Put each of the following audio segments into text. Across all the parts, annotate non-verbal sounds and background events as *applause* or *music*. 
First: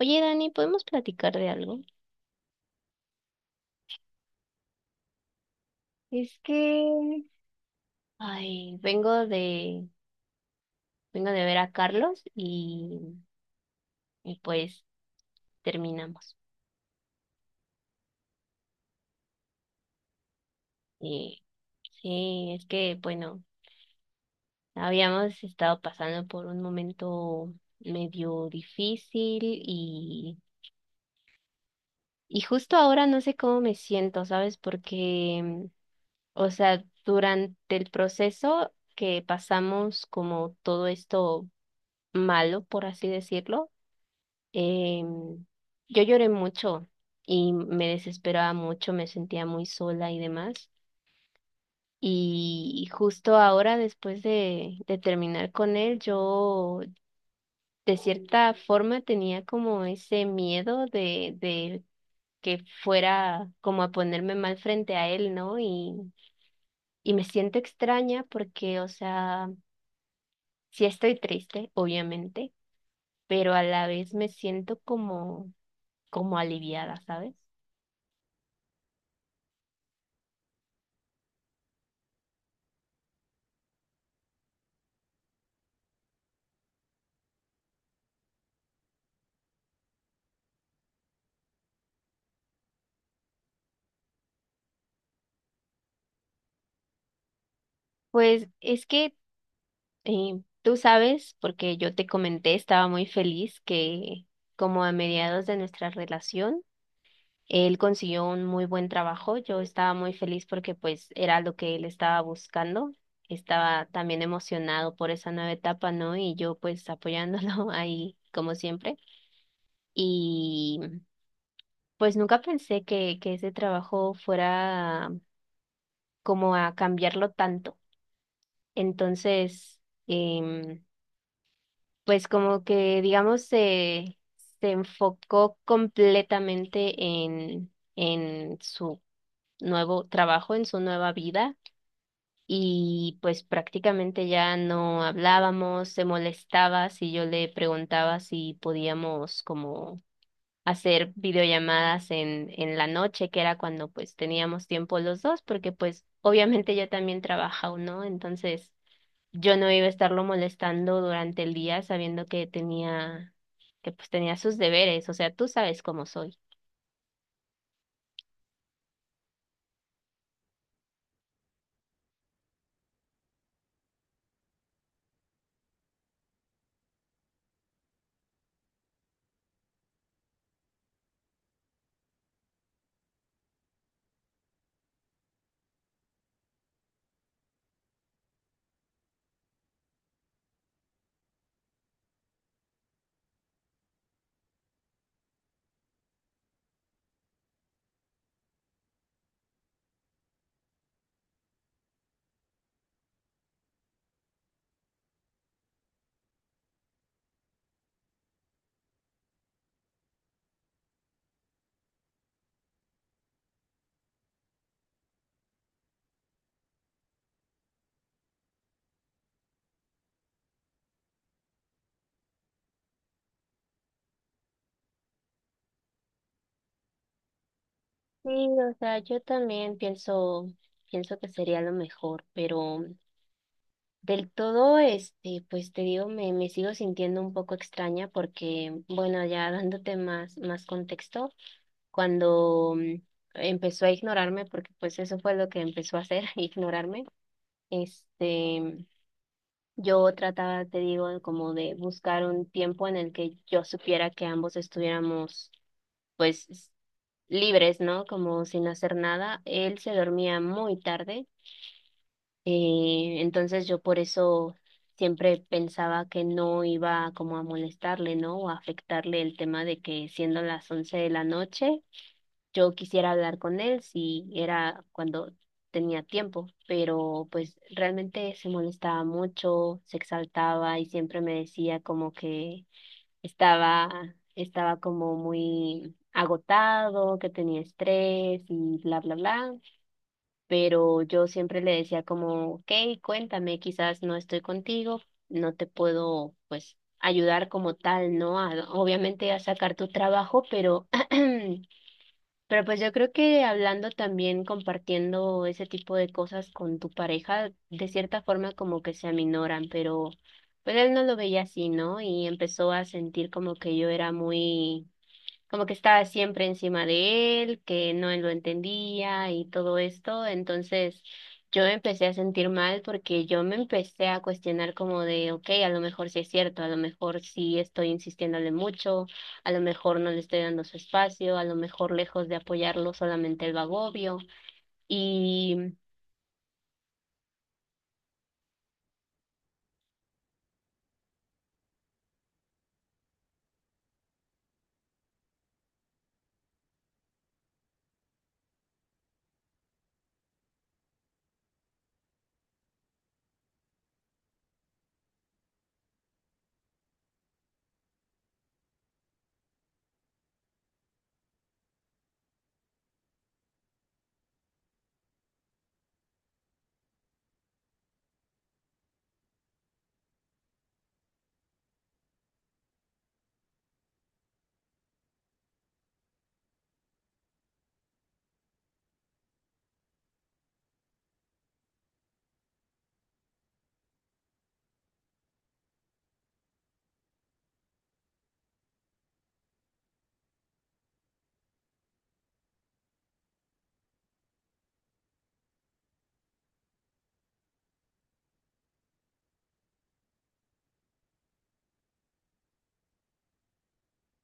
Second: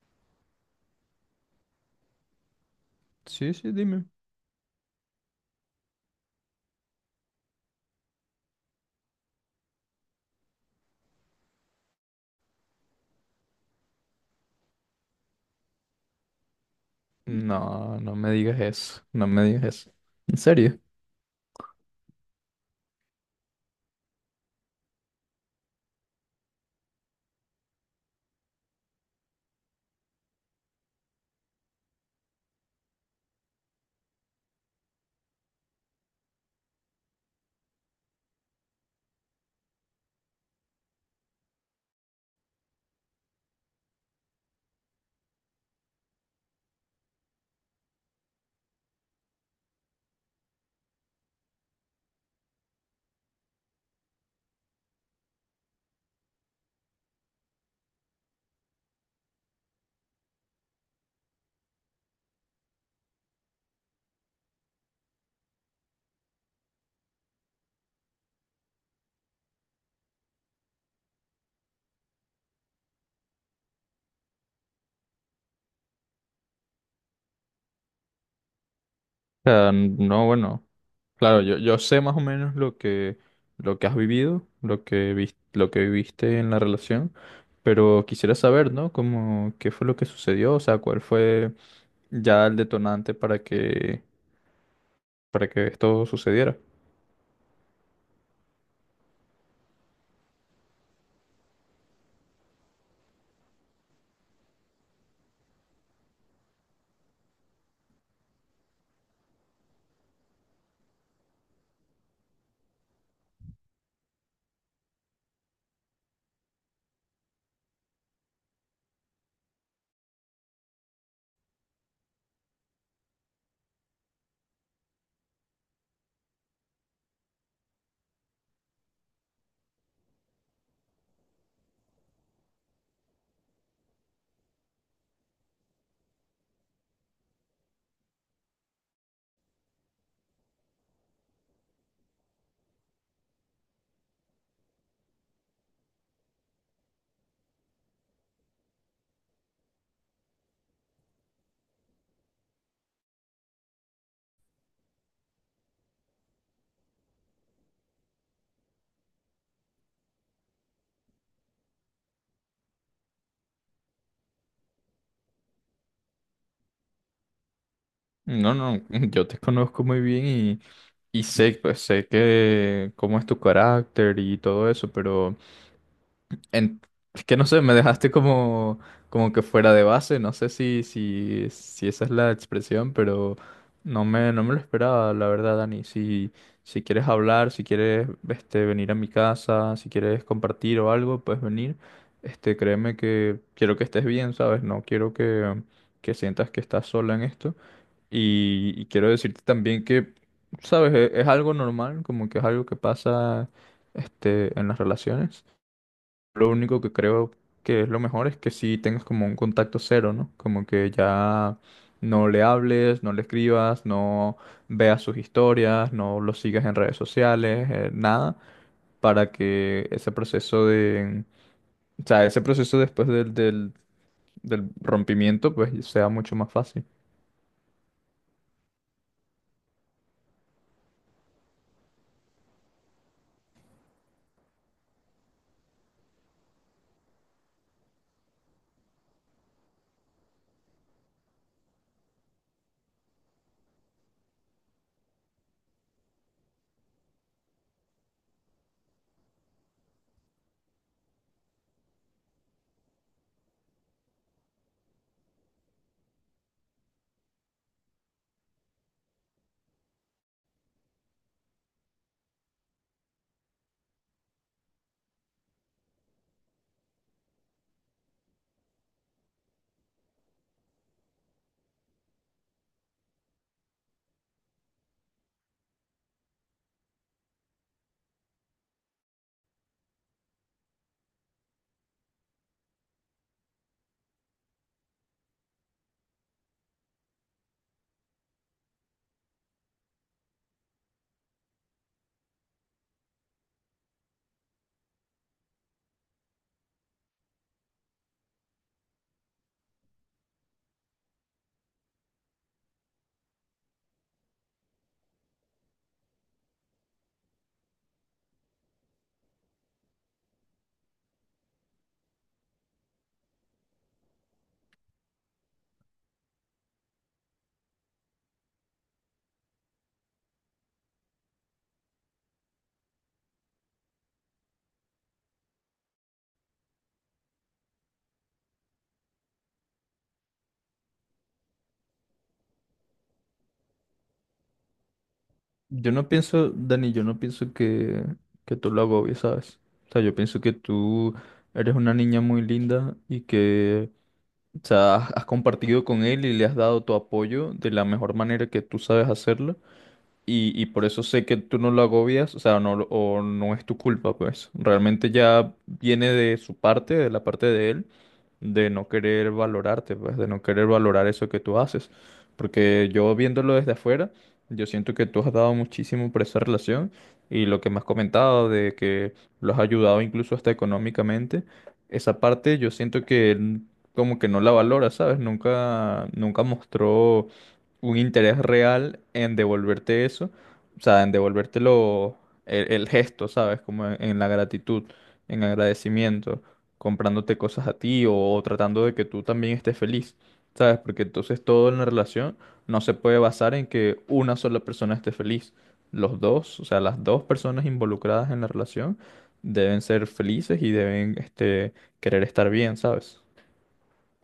Oye, Dani, ¿podemos platicar de algo? Sí, sí, dime. Es que, ay, vengo de ver a Carlos y pues terminamos. No, no me digas eso, no me digas eso. ¿En serio? Y sí, es que, bueno, habíamos estado pasando por un momento medio difícil y justo ahora no sé cómo me siento, ¿sabes? Porque, o sea, durante el proceso que pasamos como todo esto malo, por así decirlo, Em, yo lloré mucho y me desesperaba mucho, me sentía muy sola y demás. Y justo ahora, después de terminar con él, yo de cierta forma tenía como ese miedo de que fuera como a ponerme mal frente a él, ¿no? Y me siento extraña porque, o sea, sí estoy triste, obviamente, pero a la vez me siento como aliviada, ¿sabes? O sea, no, bueno, claro, yo sé más o menos lo que has vivido, lo que viviste en la relación, pero quisiera saber, ¿no? Como, ¿qué fue lo que sucedió? O sea, ¿cuál fue ya el detonante para para que esto sucediera? Pues es que tú sabes, porque yo te comenté, estaba muy feliz que como a mediados de nuestra relación, él consiguió un muy buen trabajo. Yo estaba muy feliz porque pues era lo que él estaba buscando. Estaba también emocionado por esa nueva etapa, ¿no? Y yo pues apoyándolo *laughs* ahí como siempre. Y pues nunca pensé que ese trabajo fuera como a cambiarlo tanto. Entonces... em, pues como que, digamos, se enfocó completamente en su nuevo trabajo, en su nueva vida, y pues prácticamente ya no hablábamos, se molestaba si yo le preguntaba si podíamos como hacer videollamadas en la noche, que era cuando pues teníamos tiempo los dos, porque pues obviamente ella también trabaja, ¿no? Entonces yo no iba a estarlo molestando durante el día sabiendo que tenía, que pues tenía sus deberes, o sea, tú sabes cómo soy. No, no, *laughs* yo te conozco muy bien y sé, pues sé que cómo es tu carácter y todo eso, pero... En, es que no sé, me dejaste como que fuera de base, no sé si esa es la expresión, pero no me lo esperaba, la verdad, Dani. Si, si quieres hablar, si quieres este, venir a mi casa, si quieres compartir o algo, puedes venir. Este, créeme que quiero que estés bien, ¿sabes? No quiero que sientas que estás sola en esto. Y quiero decirte también que, ¿sabes? Es algo normal, como que es algo que pasa este, en las relaciones. Lo único que creo que es lo mejor es que si tengas como un contacto cero, ¿no? Como que ya no le hables, no le escribas, no veas sus historias, no lo sigas en redes sociales, nada, para que ese proceso de, o sea, ese proceso después del rompimiento, pues sea mucho más fácil. Sí, o sea, yo también pienso que sería lo mejor, pero del todo, este, pues te digo, me sigo sintiendo un poco extraña porque, bueno, ya dándote más contexto, cuando empezó a ignorarme, porque pues eso fue lo que empezó a hacer, *laughs* ignorarme, este. Yo trataba, te digo, como de buscar un tiempo en el que yo supiera que ambos estuviéramos, pues, libres, ¿no? Como sin hacer nada. Él se dormía muy tarde, entonces yo por eso siempre pensaba que no iba como a molestarle, ¿no? O a afectarle el tema de que siendo las once de la noche. Yo quisiera hablar con él si era cuando tenía tiempo, pero pues realmente se molestaba mucho, se exaltaba y siempre me decía como que estaba, estaba como muy agotado, que tenía estrés y bla, bla, bla. Pero yo siempre le decía como, ok, cuéntame, quizás no estoy contigo, no te puedo pues ayudar como tal, ¿no? A- obviamente a sacar tu trabajo, pero... *clears throat* pero pues yo creo que hablando también, compartiendo ese tipo de cosas con tu pareja, de cierta forma como que se aminoran, pero pues él no lo veía así, ¿no? Y empezó a sentir como que yo era muy como que estaba siempre encima de él, que no lo entendía y todo esto. Entonces yo me empecé a sentir mal porque yo me empecé a cuestionar como de, ok, a lo mejor sí es cierto, a lo mejor sí estoy insistiéndole mucho, a lo mejor no le estoy dando su espacio, a lo mejor lejos de apoyarlo solamente el agobio. Yo no pienso, Dani, yo no pienso que tú lo agobies, ¿sabes? O sea, yo pienso que tú eres una niña muy linda y que. O sea, has compartido con él y le has dado tu apoyo de la mejor manera que tú sabes hacerlo y por eso sé que tú no lo agobias, o sea, no, lo- o no es tu culpa, pues. Realmente ya viene de su parte, de la parte de él, de no querer valorarte, pues, de no querer valorar eso que tú haces. Porque yo viéndolo desde afuera, yo siento que tú has dado muchísimo por esa relación y lo que me has comentado de que lo has ayudado incluso hasta económicamente, esa parte yo siento que él como que no la valora, ¿sabes? Nunca, nunca mostró un interés real en devolverte eso, o sea, en devolvértelo el gesto, ¿sabes? Como en la gratitud, en agradecimiento, comprándote cosas a ti o tratando de que tú también estés feliz, ¿sabes? Porque entonces todo en la relación no se puede basar en que una sola persona esté feliz. Los dos, o sea, las dos personas involucradas en la relación deben ser felices y deben, este, querer estar bien, ¿sabes?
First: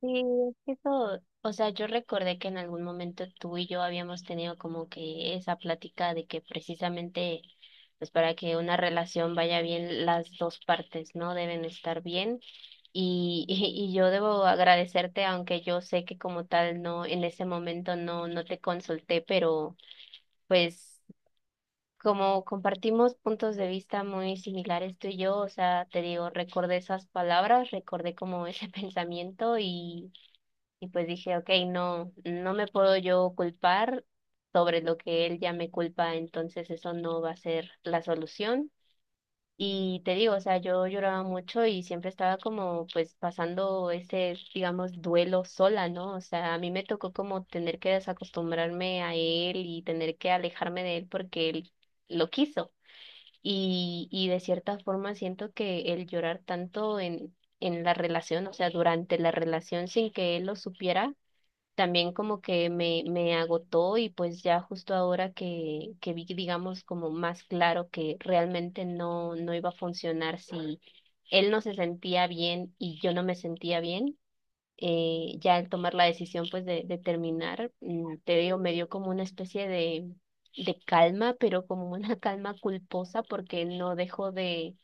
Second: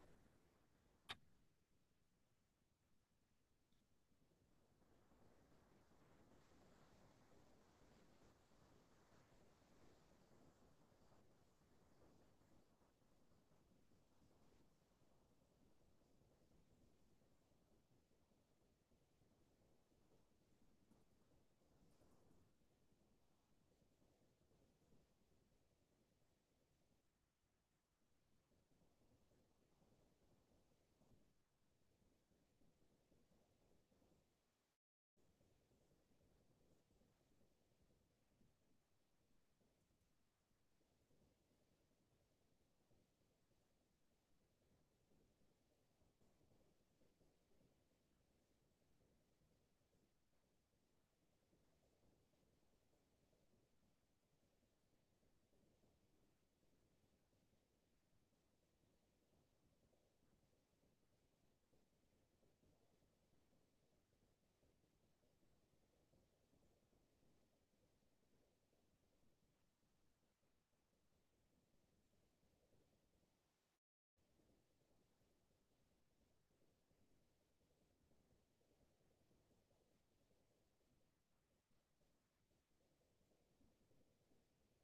Sí, es que eso, o sea, yo recordé que en algún momento tú y yo habíamos tenido como que esa plática de que precisamente, pues para que una relación vaya bien, las dos partes, ¿no? Deben estar bien. Y, *laughs* y yo debo agradecerte, aunque yo sé que como tal no, en ese momento no te consulté, pero pues como compartimos puntos de vista muy similares tú y yo, o sea, te digo, recordé esas palabras, recordé como ese *laughs* pensamiento y pues dije, ok, no me puedo yo culpar sobre lo que él ya me culpa, entonces eso no va a ser la solución. Y te digo, o sea, yo lloraba mucho y siempre estaba como pues pasando ese, digamos, duelo sola, ¿no? O sea, a mí me tocó como tener que desacostumbrarme a él y tener que alejarme de él porque él lo quiso. Y de cierta forma siento que el llorar tanto en la relación, o sea, durante la relación sin que él lo supiera, también como que me agotó y pues ya justo ahora que vi, digamos, como más claro que realmente no iba a funcionar si él no se sentía bien y yo no me sentía bien, ya al tomar la decisión pues de terminar, te digo, me dio como una especie de calma, pero como una *laughs* calma culposa porque no dejo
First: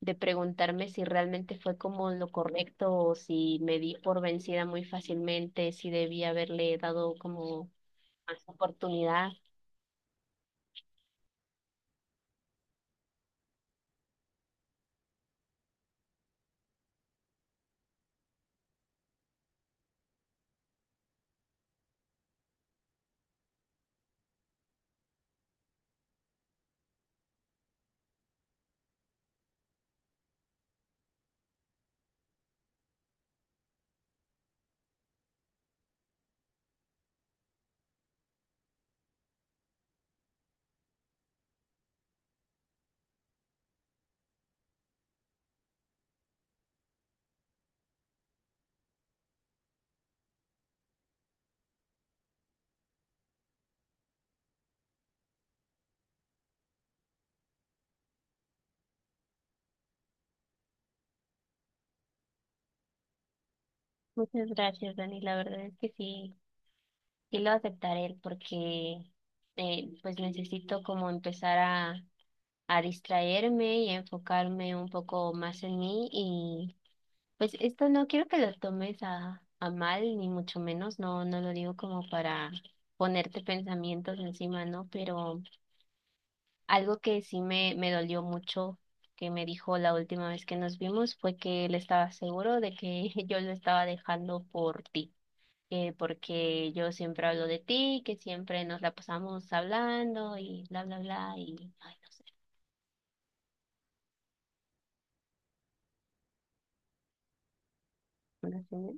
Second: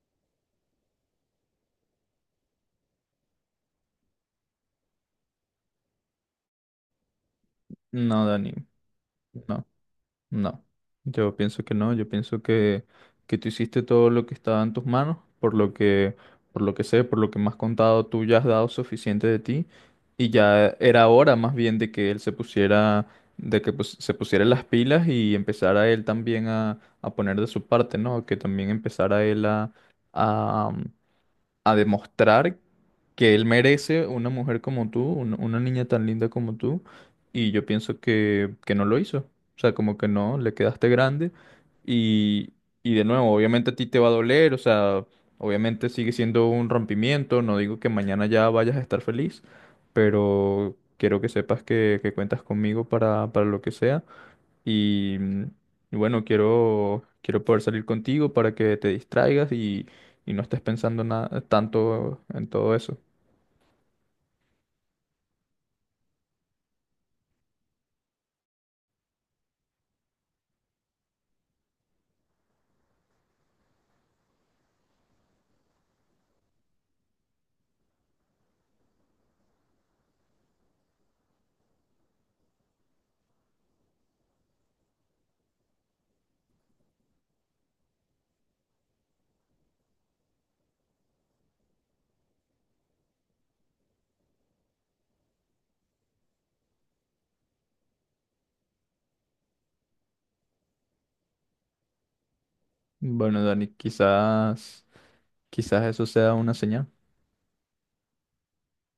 de preguntarme si realmente fue como lo correcto o si me di por vencida muy fácilmente, si debía haberle dado como No, más Dani, oportunidad. no. No, yo pienso que no, yo pienso que tú hiciste todo lo que estaba en tus manos, por lo que sé, por lo que me has contado, tú ya has dado suficiente de ti y ya era hora más bien de que él se pusiera, de que pues, se pusiera las pilas y empezara él también a poner de su parte, ¿no? Que también empezara él a, a demostrar que él merece una mujer como tú, un- una niña tan linda como tú, y yo pienso que no lo hizo. O sea, como que no, le quedaste grande y, y de nuevo, obviamente a ti te va a doler, o sea, obviamente sigue siendo un rompimiento, no digo que mañana ya vayas a estar feliz, pero quiero que sepas que cuentas conmigo para lo que sea y, y bueno, quiero, quiero poder salir contigo para que te distraigas y no estés pensando nada, tanto en todo eso. Muchas gracias, Dani. La verdad es que sí, sí lo aceptaré porque pues necesito como empezar a distraerme y a enfocarme un poco más en mí y pues esto no quiero que lo tomes a mal ni mucho menos, no, no lo digo como para ponerte pensamientos encima, ¿no? Pero algo que sí me dolió mucho que me dijo la última vez que nos vimos fue que él estaba seguro de que *laughs* yo lo estaba dejando por ti. Eh, porque yo siempre hablo de ti, que siempre nos la pasamos hablando y bla, bla, bla, y ay, no sé. Bueno, Dani, quizás, quizás eso sea una señal. Una